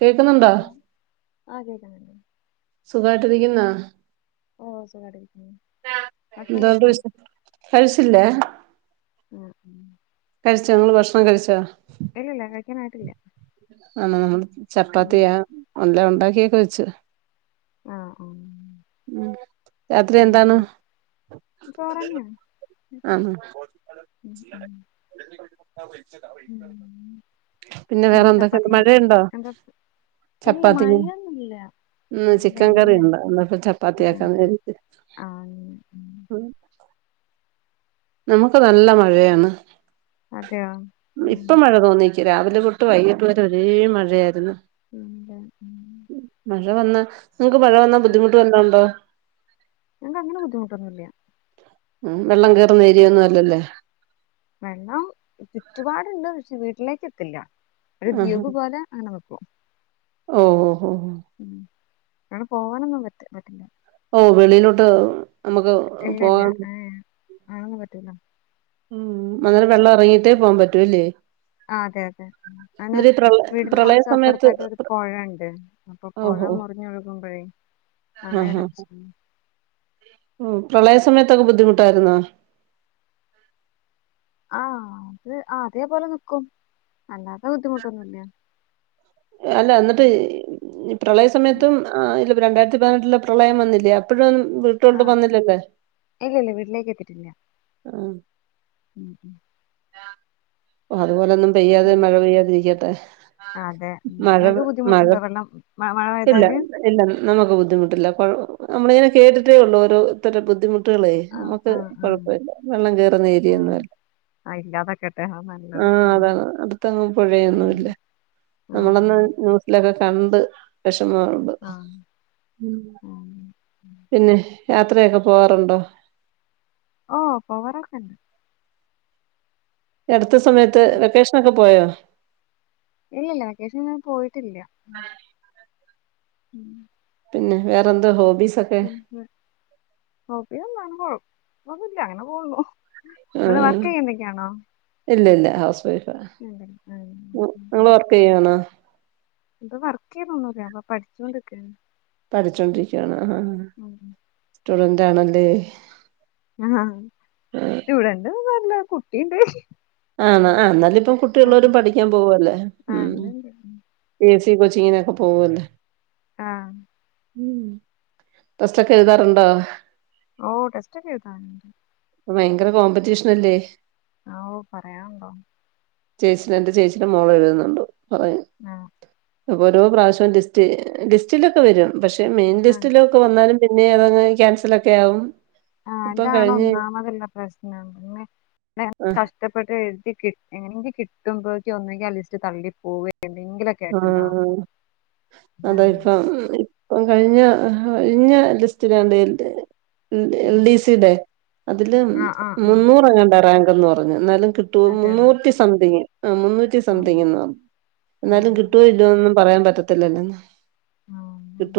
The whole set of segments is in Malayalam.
കേക്കുന്നുണ്ടോ അതെത സുഗായിട്ടിരിക്കുന്നോ ഓ സുഖായിട്ടിരിക്കുന്നു ഭക്ഷണം ന്ത കഴിച്ചോ കഴി കഴിച്ചില്ല ഉം ഉ കഴിച്ച നിങ്ങള് ഭക്ഷണം കഴിച്ചോ ഇല്ല ഇല്ല കഴിക്കാനായിട്ടില്ല ആ ഉം ചപ്പാത്തിയ അല്ല ഉണ്ടാക്കിയക്കെ വെച്ച ആഹ് ആഹ് ഉ രാത്രി ഉം എന്താണ് ചോറന്നെയാണ് ആണ ഉം ഉം ഉം പിന്നെ ഉം വേറെന്തൊ ചപ്പാത്തി എന്ത് മഴയുണ്ടോ എന്താ ഇല്ല ചപ്പാത്തി മഴയൊന്നുല്ല ഉ ചിക്കൻ കറി വെയിലന്നെയാ ഉണ്ടോ എന്നപ്പോ ചപ്പാത്തിയാക്കാ നേട്ട് ആഹ് ഉം ഉം. നമുക്ക് നല്ല മഴയാണ് അതെയോ ഉം ഇപ്പൊ മഴ തോന്നിക്ക് രാവിലെ തൊട്ട് വൈകിട്ട് വരെ ഒരേ മഴയായിരുന്നു ഉന്ത ഉ നിങ്ങക്ക്ഴ വന്നാ ബുദ്ധിമു് വന്നുണ്ടോ ഞങ്ങക്ക് അങ്ങനെ ബുദ്ധിമുട്ടൊന്നുല്ല ഉ വെള്ളങ്ക വെള്ളം ചുറ്റുപാടുണ്ട് പക്ഷേ വി ക്കത്തില്ല ആഹാ ഒരുദ്യോഗ പോലെ അങ്ങനെ ന ഓ ഓ ഓ അങ്ങണ് പോകാനൊന്നും പറ്റ ഓ വെളിയിലോട്ട് നമുക്ക് ഇല്ല ഇല്ല പോകാൻ ഏ ആണൊന്നും പറ്റൂലോ ഉം അന്നേരം വെള്ളം ഇറങ്ങിട്ട് പോകൻ പറ്റൂല്ലേ? അതെ അതെ അന വീടിന് പ്രളയ സമയത്ത് കൊറച്ചപ്പുറത്തായിട്ട് ഒരു പുഴണ്ട് അപ്പൊ പുഴ ഓഹോ മുറിഞ്ഞൊഴുകുമ്പോഴേ അങ്ങനെ ആഹാ ഒരു പ്രശ്ന തൊക്കെ ബുദ്ധിമുട്ടായിരുന്നോ? ആ അത് അതേപോലെ നിക്കും അല്ലാത്ത ബുദ്ധിമുട്ടൊന്നും ഇല്ല. അല്ല എന്നിട്ട് പ്രളയ ഉം. സമയത്തും ആ യില് രണ്ടായിരത്തി പതിനെട്ടിലെ പ്രളയം വന്നില്ലേ അപ്പഴും ആ വീട്ടോണ്ട് വന്നില്ലല്ലേ? ഇല്ല ഇല്ല വീട്ടിലേക്ക് എത്തിയിട്ടില്ല. ആ ഉം ഉം അതുപോലെ നം പെയ്യാതെ ഉം. മഴ പെയ്യാതിരിക്കട്ടെ. ആ, അതെ. ഉം. മഴ ഇങ്ങക്ക് മഴ ബുദ്ധിമുട്ടുണ്ടോ വെള്ളം മ മഴ ഇല്ല പെയ്താല്? ഇല്ല നമുക്ക് ബുദ്ധിമുട്ടില്ല കുഴ നമ്മള ഇങ്ങനെ കേട്ടിട്ടേ ഉള്ളൂ ഓരോര്ത്തരെ ബുദ്ധിമുട്ട് കളേ ആ നമ്മുക്ക് ആ ആ കുഴപ്പല്ല വെള്ളം കേയറുന്ന ആ. ഏരിയൊന്നുമല്ല. ആ ഇല്ലാതാക്കട്ടെ അതാ ആ നല്ലത്. ഉം അതാണ് അടുത്തങ്ങും ഉം. പുഴയൊന്നുല്ല. ആ നമ്മളന്ന് ന്യൂസിലൊക്ക കണ്ട് പക്ഷേ മാറണ്ട് ആ. ആ. ആ. പിന്നെ? യാത്രയൊക്കെ പോവാറുണ്ടോ? ഓ പോവാറൊക്കെണ്ട്. അടുത്ത സമയത്ത് വെക്കേഷനൊക്കെ പോയോ? ഇല്ലല്ല വെക്കേഷൻ പോയിട്ടില്ല. ഉം പിന്നെ വേറെന്താ ഹോബീസ്? [unintelligible] കുഴപ്പൊന്നൂല്ല അങ്ങനെ പോകുന്നു. ആ നിങ്ങൾ വർക്ക് ചെയ്യുന്നൊക്കെയാണോ ഇല്ല ഇല്ല ഹൗസ് വൈഫ്‌ അതെ. ഉം, നിങ്ങള് വർക്ക് ചെയ്യണോ? ഇപ്പ വർക്ക് ചെയ്തൊന്നൂല്ല അപ്പൊ പഠിച്ചോണ്ടിക്കാണ്. പഠിച്ചൊണ്ടിരിക്കാണ് ആ ആ ഉം ഉം. സ്റ്റുഡൻ ന്റാണല്ലേ? ആ ഇവിടെണ്ടൂ ല്ല കുട്ടീണ്ട് ആ ആ നല്ല ഇപ്പം കുട്ടീള്ളോരും പഠിക്കാൻ പോവല്ലേ. ആ ഉം ഉണ്ട് എസ് സി കൊച്ചിങ്ങനൊക്കെ പോവല്ലേ ആ ടെസ്റ്റൊക്കെ എഴുതാറുണ്ടോ ഓ ടെസ്റ്റക്കെ എഴുതും ഭയങ്കര കോമ്പറ്റീഷനല്ലേ ആ ഓ പറയാന്ണ്ടോ ചേച്ചി എന്റെ ചേച്ചിന്റെ മോൾ എഴുതുന്നുണ്ട് ഉം അപ്പ ഓരോ പ്രാവശ്യവും ലിസ് ലിസ്റ്റിലൊക്കെ വരും പക്ഷേ ക്ഷ മെയിൻ ആ ലിസ്റ്റിലൊക്കെ വന്നാലും പിന്നെ അതങ്ങ് ക്യാൻസൽ ഒക്കെ ആകും ആ അതാണ് ഒന്നാമതുള്ള പ്രശ്നം [unintelligible] ആഹ് കഷ്ടപ്പെട്ട് എഴുതി എങ്ങനെങ്കി കിട്ടുമ്പോഴെക്ക് ഒന്നുങകിൽ അ ലിസ്റ്റ് തള്ളി പോവേ ആ അതാ അതാണ് ഇപ്പ അ കഴിഞ്ഞ കഴിഞ്ഞ ലിസ്റ്റിലാണ്ടെ [unintelligible] എൽ ഉം. ഡി സിയടെ അതില് ആ ആ ആ മുന്നൂറെങാണ്ട റാങ്ക് ന്ന് പറഞ്ഞു എന്നാലും കിട്ടു അതെയോ മുന്നൂറ്റി സംതിങ്ങ് ആ മുന്നൂറ്റി സംതിങ് എന്നാണ് എന്നാലും കിട്ടുവ ഇല്ലിയൊന്നൊന്നും പറയാൻ പറ്റത്തില്ലല്ലോന്ന്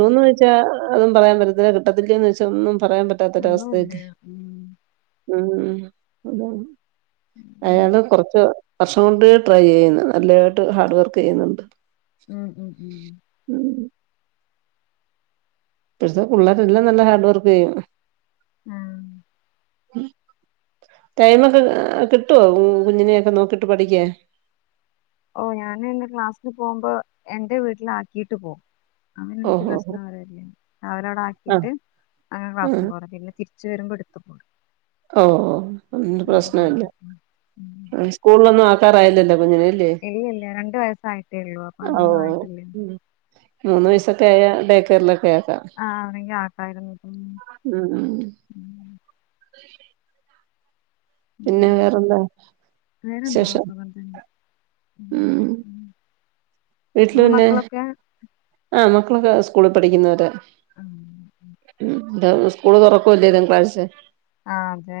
വൊന്നു യ്ച്ച അതും പറയാൻ പറ്റത്തില്ല കിട്ടത്തില്ലന്ന് വെച്ച ഒന്നും പറയാൻ പറ്റാത്തൊരവസ്ഥക്ക് ഉം ഉം ഉം ഒന്നുമില്ല. ഉം ഉം അതാണ് കൊറച്ച് വർഷം കൊണ്ടെ ട്രൈ ചെയ്യുന്ന് നല്ലതായിട്ട് ഹാർഡ്വർക്ക് ക്കെയ്യുന്നുണ്ട് ഉം ഉം ഇപ്പോഴത്തെ പിള്ളേരെല്ലാം നല്ല ഹാർഡ് വർക്ക് ചെയ്യും ഉം ടൈം ഒക്കെ കിട്ടോ കുഞ്ഞിനെയൊക്കെ നോക്കിട്ട് പഠിക്കാൻ ഓ ഞാന് പിന്നെ ക്ലാസ്സില് പോകുമ്പോ എൻറെ വീട്ടില് ആക്കീട്ട് പോവും അങ്ങനെ എനിക്ക് ഓഹോ പ്രശ്നം വരില്ല അവരവിട ആ ആക്കിയിട്ട് അങ്ങനെ ആ ക്ലാസ്സിന് പോവും പിന്നെ തിരി ച്ച് വരുമ്പോ എടുക്കും ഓ ഒ പിന്നെ പ്രശ്നല്ല ഉം ഉം. സ്കൂളിലൊന്നും ആക്കാ ആയില്ലല്ലോ ല്ലേ ഇല്ല ഇല്ല രണ്ട് വയസ്സായിട്ടേ ഉള്ളൂ അപ്പൊ അങ്ങനൊന്നും ആയിട്ടില്ല മൂന്ന് ഉം വയസൊക്കെ ആയാ ഡേ കെയറി ഉം ഉം [unintelligible] പിന്നെ ഉം വേറെന്താ ശേഷം ഉ ഉം വീട്ടില് അനെ പിന്നെ മക്കളൊക്കെ ആ മക്കളൊക്കെ സ്കൂളി പഠിക്കുന്നവരാ ഉം. ഉം ടാ ഉസ്കൂള് തൊറക്കുവല്ലേ തിങ്കളാഴ്ച ആ അതെ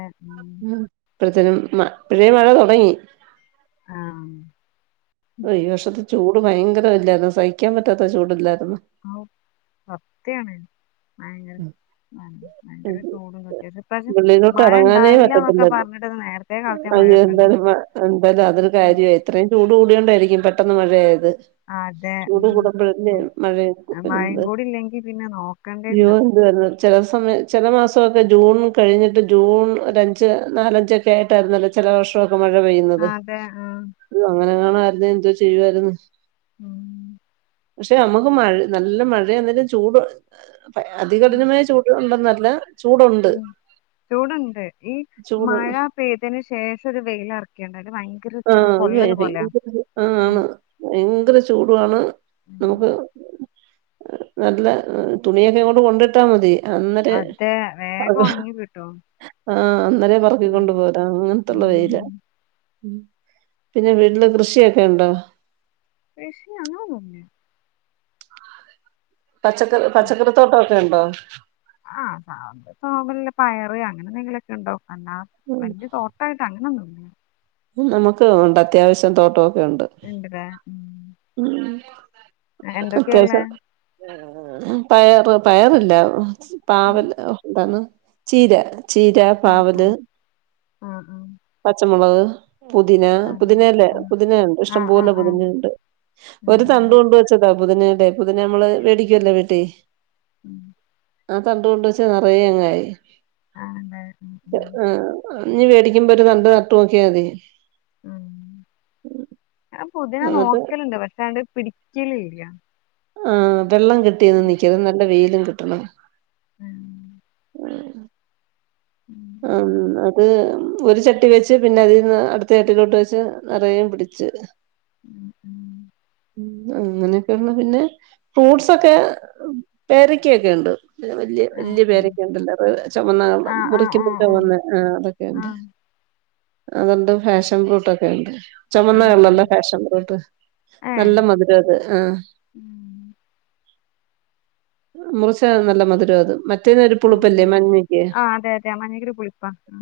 ഉം ഇപ്പഴത്തേനും മ ഇപ്പഴേ മഴ തൊടങ്ങി ആ ഓ ഈ വർഷത്തെ ചൂട് ഭയങ്കര അല്ലെ അതാ സഹിക്കാൻ പറ്റാ പ്പ ചൂടില്ല ഔ സത്യാണ് ഭയങ്കര ഭയങ്കര ചൂടു തൊക്കേയിട്ട് ഇപ്രാശ്യം വെളിയിലോട്ട് മഴ ഇറങ്ങാനേ ഇണ്ടാവില്ലന്നൊക്കെ പറ്റത്തില്ലല്ലോ പറഞ്ഞിട്ടത് നേരത്തെ കാലത്തെ അയ്യോ മഴയൊക്കെ ഇണ്ട് എന്തായാലും മ എന്തായാലും അതൊരു കാര്യമായി ഇത്രയും ചൂട് കൂടിയോണ്ടായിരിക്കും പെട്ടെന്ന് മഴയായത് ആ അതെ ഉം അല്ലേ ഉം. മഴേക്കും മഴയും വരുന്നത് കൂടി ഇല്ലെങ്കിൽ പിന്നെ നോക്കണ്ടേയില്ല [unintelligible] ചെല സമയ ചെല മാ മാസവൊക്കെ ജൂൺ കഴിഞ്ഞിട്ട് ജൂൺ ഒരഞ്ച് നാലഞ്ചൊക്കെ ആയിട്ടാരുന്നല്ലോ ചെല വർഷവൊ ആ മഴ പെയ്യുന്നത് അതെ ആ. അയ്യോഅങ്ങനെ ആണായിരുന്നേ എന്തോ ചെയ്യുവായിരുന്ന് ഉം പക്ഷെ നമുക്ക് മഴ നല്ല മഴയന്നിട്ടം ചൂട് പ ഉം. അതികഠിനമായ ചൂട് ഉണ്ടന്ന ല്ല ഉം ചൂട്ണ്ട് ഈ ചൂട് മഴ പെയ്തയ്ന് ശേഷം ഒരു വെയിലറിക്ക്യാണ്ട് അയിന് ഭയങ്കര ഒരു ആഹ് പൊള്ളല് പോലെയ ആഹ് ഉം ആണ് ഭയങ്കര ചൂടുവാണ് ഉം. നമുക്ക് നല്ല തുണിയൊക്കെ ഇങ്ങോട്ട് കൊണ്ടിട്ടാ മതി അന്നേരേ അതെ വേഗം അത് ഉണങ്ങി കിട്ടും ആഹ് അന്നേരേ ഉം. പറക്കിക്കൊണ്ട് പോരാ അങ്ങനത്തള്ള വെയ്‌ലാ ഉം. ഉം പിന്നെ വീട്ടില് കൃഷിയെക്കെ ഇണ്ടോ കൃഷി അങ്ങനൊന്നും പച്ചക്കർ പച്ചക്കറിത്തോട്ടം ക്കെണ്ടോ ആഹ് സാ [unintelligible] പയറ് അങ്ങനെ എന്തെങ്കിലൊക്കെ ഇണ്ടാവും അല്ലാ ഉം. വല്ല്യ തോട്ടായിട്ട് അങ്ങനെൊന്നും ഉം നമുക്ക് ഉണ്ട് അത്യാവശ്യം തോട്ടോം ക്കെയുണ്ട് ഉണ്ടല്ലേ ഉം. എന്തൊക്കെയാ അത്യാവശ്യ ഉള്ളെ പയറ് പയറില്ല ഉം. പാവൽ ഓഹ് എന്താന്ന് ചീര ചീര ആ ആ പാവല് ആ ആ പച്ചമുളക് പുതിന പുതിനല്ലേ പുതിനേണ്ട് ആ ആ ആ ആ ഇഷ്ടംപോലെ ആ പുതിനേണ്ട് ഒരു തണ്ട ഉം കൊണ്ട് വെച്ചതാ പുതിനേ ല്ലേ പുതിന നമ്മള് വേടിക്കുവല്ലോ വീട്ടീ ഉം ആഹ് തണ്ടുകൊണ്ട് വെച്ച നിറയെ അങ്ങായി ആഹ് ഉണ്ടായി ഉം ഉം ആ ഇനി വേടിക്കുമ്പോ ഒരു തണ്ട് നട്ട് നോക്കിയാ മതി ഉം ഞാൻ പുതിന എന്നിട്ട് നോക്കലുണ്ട് പക്ഷാണ്ട് പിടി കില ഇല്യ ആഹ് വെള്ളം കിട്ടി ഒന്നും നിക്കര്ത് നല്ല വെയില് കിട്ടണ് ഉം എഹ് ഉം ആ മ് അത് ഒരു ചട്ടി വെച്ച് പിന്നെ അതിന്ന് അടുത്ത ചട്ടിലോട്ട് വെച്ച് നിറയേം പിടിച് ഉം ഉം ഉം അങ്ങനെയൊക്കെയണ്ട് പിന്നെ ഫ്രൂട്ട്സൊക്കെ പേരക്ക ഒക്കെ ഉണ്ട് വല്യ ആ വല്യ പേരക്ക ഉണ്ടല്ലോ [unintelligible] ചുമന്നകള ആ ആ മുറി ആ ആ [unintelligible] വന്ന് ആ അതൊക്കെ ആ ഒണ്ട് അതൊണ്ട് ഫാഷൻ ഫ്രൂട്ടൊക്കെ ഒണ്ട് ആ ചുമന്നകലർലെ ഫാഷൻ ഫ്രൂട്ട് ആ ഏ നല്ല മധുരാ അത് ആഹ് ഉം മുറിച്ച നല്ല മധുരാ അത് മ മറ്റേത് ഒരു പുളുപ്പല്ലേ മഞ്ഞക്ക് മഞ്ഞക്കൊരു പുളടിപ്പാ മ്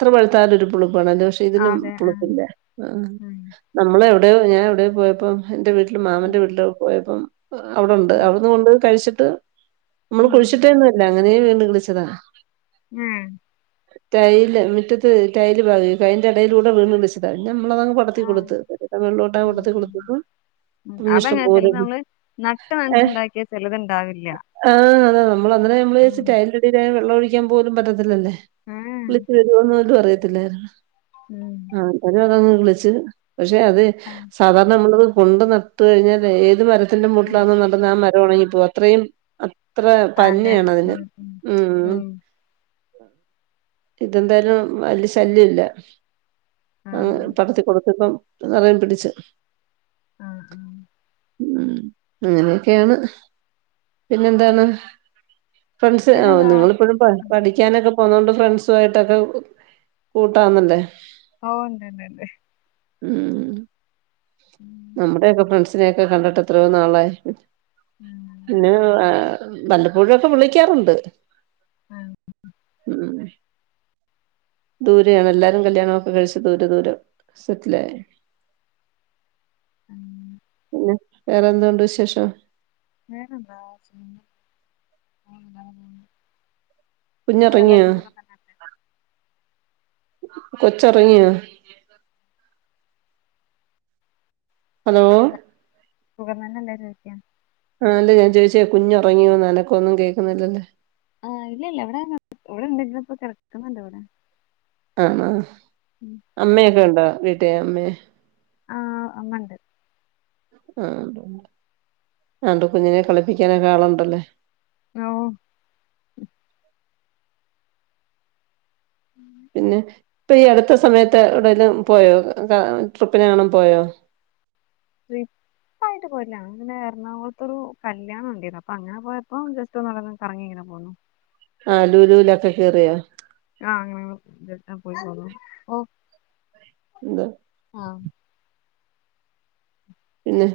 എത്ര വെളുത്താലും ഒരുപുളു പണദോഷെ ഇതിനും ആഹ് പുളുപ്പില്ല ആഹ് ഉം നമ്മളെ അറിയാവോ ഞാൻവിടെ പോയപ്പം എന്റെ വീട്ടി മാമന്റെ വീട്ടില് പോയപ്പം അവിടൊണ്ട് ഉം അവിടുന്ന് കൊണ്ട് കഴിച്ച് ത്ത് മ്മള് ഉം കുഴിച്ചിട്ടെയൊന്നും അല്ല അങ്ങനേ വീണ്ടും വിളിച്ചതാ മ് ടൈല് മുറ്റത്ത് ടൈല് പാകി അപ്പൈൻ്റെടെലൂടെ വീണ്ടും വിളിച്ചതാ നമ്മളതങ്ങ് പടത്തി ആഹ് കൊടുത്ത് മേളിലോട്ടങ്ങ് ആഹ് പടത്തി ആഹ് കൊടുത്തപ്പം ഉം പിന്നിഷ്ടം അതങ്ങനെ പോലെ ചിലത് നമ്മള് നട്ട് ഏ നനച്ചുണ്ടാക്കിയ ചിലതുണ്ടാവില്ല ആ അതാ [unintelligible] [unintelligible] [unintelligible] ഉം ഏഹ് വിളിച്ച് വരോന്ന്ങ്ങട്ട് പറിയിം പിന്നെ ഉം ആ ഇബല് പറഞ്ഞ് കുളിച്ച് പക്ഷെ അത് ആഹ് സാധാരണ നമ്മളത് കൊണ്ട് നട്ട് കഴിഞ്ഞാലേ ഏത് മര [unintelligible] മൂട്ടി ആഹ് ലൊന്ന് നടന്നാ മത് തൊടങ്ങിപ്പോവും അത്രയും അ അത്ര അതെ പഞ്ഞിയാണ് അതിന് ഉം ഉം ഇതെന്തായാലും വല്ല്യ ശല്യല്ല ആ ആഹ് പടത്തി കൊടുത്തിപ്പം നെറയെ പിടിച്ച് ആഹ് ഉം അങ്ങനെയൊക്കെയാണ് പിന്നെന്താണ്? ഫ്രണ്ട്സ് ആ പിന്നെതാ നിങ്ങളിപ്പഴും പഠിക്കാന് [unintelligible] പോന്നോണ്ട് ഫ്രണ്ട്സുവായിട്ടൊക്കെ കൂട്ടാന്നല്ലേ? ഓഹ് ഉണ്ട് ഉണ്ട് ഉണ്ട് ഉം ഉം നമ്മുടെയൊക്കെ ഫ്രണ്ട്സ് നെയൊക്കെ കണ്ടിട്ട് എത്രയോ നാളായി എ ആഹ് ങ് അ വല്ലപ്പോഴുവക്കെ വിളിക്കാറുണ്ട് ആഹ് ഉം ദൂരെയാണ് എല്ലാരും കല്യാണമൊക്കെ കഴിച്ച് ദൂരെ ദൂരെ സെറ്റിലായി ഉം പിന്നെ വേറെന്തൊണ്ട് വിശേഷം? വേറെന്താ [unintelligible] ഒന്നുല്ല അങ്ങനെ പോകുന്നു കുഞ്ഞുറങ്ങിയോ അവിടെല്ലാർക്കും സുഖംതന്നല്ലേ കൊചോറങ്ങിയ ഹലോ ത സുഖം തന്നെല്ലേന്ന് ചോയ്ക്ക അല്ലേ ഞാൻ ചോദിച്ചേ കുഞ്ഞുറങ്ങിയോ അനക്കൊന്നും കേൾക്കുന്നില്ലല്ലോ ആ ഇല്ല ഇല്ല ഇവിടെ ഇവിടെണ്ടിപ്പോ കിടക്കുന്നുണ്ടിവിടെ ആണോ അമ്മയൊക്കെ ഒണ്ടോ വീട്ടി ട്ടെ അമ്മേ ആ അങ്ങ് ഒണ്ട് ആ അതോണ്ട് കുഞ്ഞിനെ കളിപ്പിക്കാനൊക്കെ ആളുണ്ടല്ലേ ഓ പിന്നെ ഇപ്പൊ ഈ അടുത്ത സമയത്ത് എവിടെേലും പോയോ ട്രിപ്പിനങ്ങാണം പോയോ? ട്രിപ്പായിട്ട് പോയിട്ടില്ല. അങ്ങനെ എറണാകുളത്തൊരു കല്യാണം ഉണ്ടിരുന്നു അപ്പൊ അങ്ങനെ പോയപ്പോ ജസ്റ്റ് ഒന്ന് കറങ്ങി ഇങ്ങനെ പോന്നു ആ ലൂലൂലൊക്കെ കേറിയോ ആ അങ്ങനെങ്ങനെ പോയിട്ടു വന്നു ഓ എന്താ ആ പിന്നെ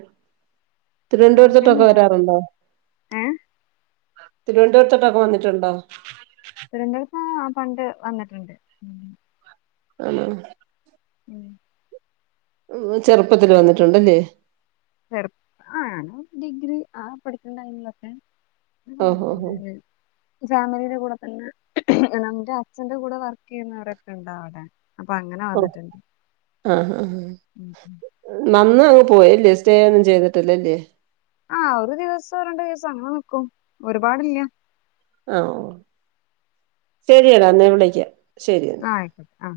ഏഹ് തിരുവനന്തപുരത്തട്ടൊക്കെ പിന്നെന്താ വരാറുണ്ടോ? ഏഹ് തിരുവനന്തപുരത്തോട്ടൊക്കെ വന്നിട്ടുണ്ടോ? ആ പണ്ട് വന്നിട്ടുണ്ട്. ആണോ ഉം ഉം ചെറുപ്പത്തില് വന്നിട്ടുണ്ടല്ലേ ചെറുപ്പം ആ ഡിഗ്രി ആ പഠിക്കണ ടൈമിലൊക്കെ ഓഹോ ഹോ വന്നിട്ടുണ്ടെന് ഫാമിലിയുടെ കൂടെ പിന്നെ എന്റെ അച്ഛന്റെ കൂടെ വർക്ക് ചെയ്യുന്നവരക്കെ ഉണ്ടവിടെ ഓ ആ ആ ഉം ഉം വന്ന പോയല്ലേ സ്റ്റേ ഒന്നും ചെയ്തിട്ടല്ലല്ലേ ആഹ ഒരു ദിവസം രണ്ടു ദിവസം അങ്ങനെ നിക്കും. ഒരുപാടില്ല ആഓ ശരി എടാ എന്നാ വിളിക്കാം ശരി ആ ആയിക്കോട്ടെ ആ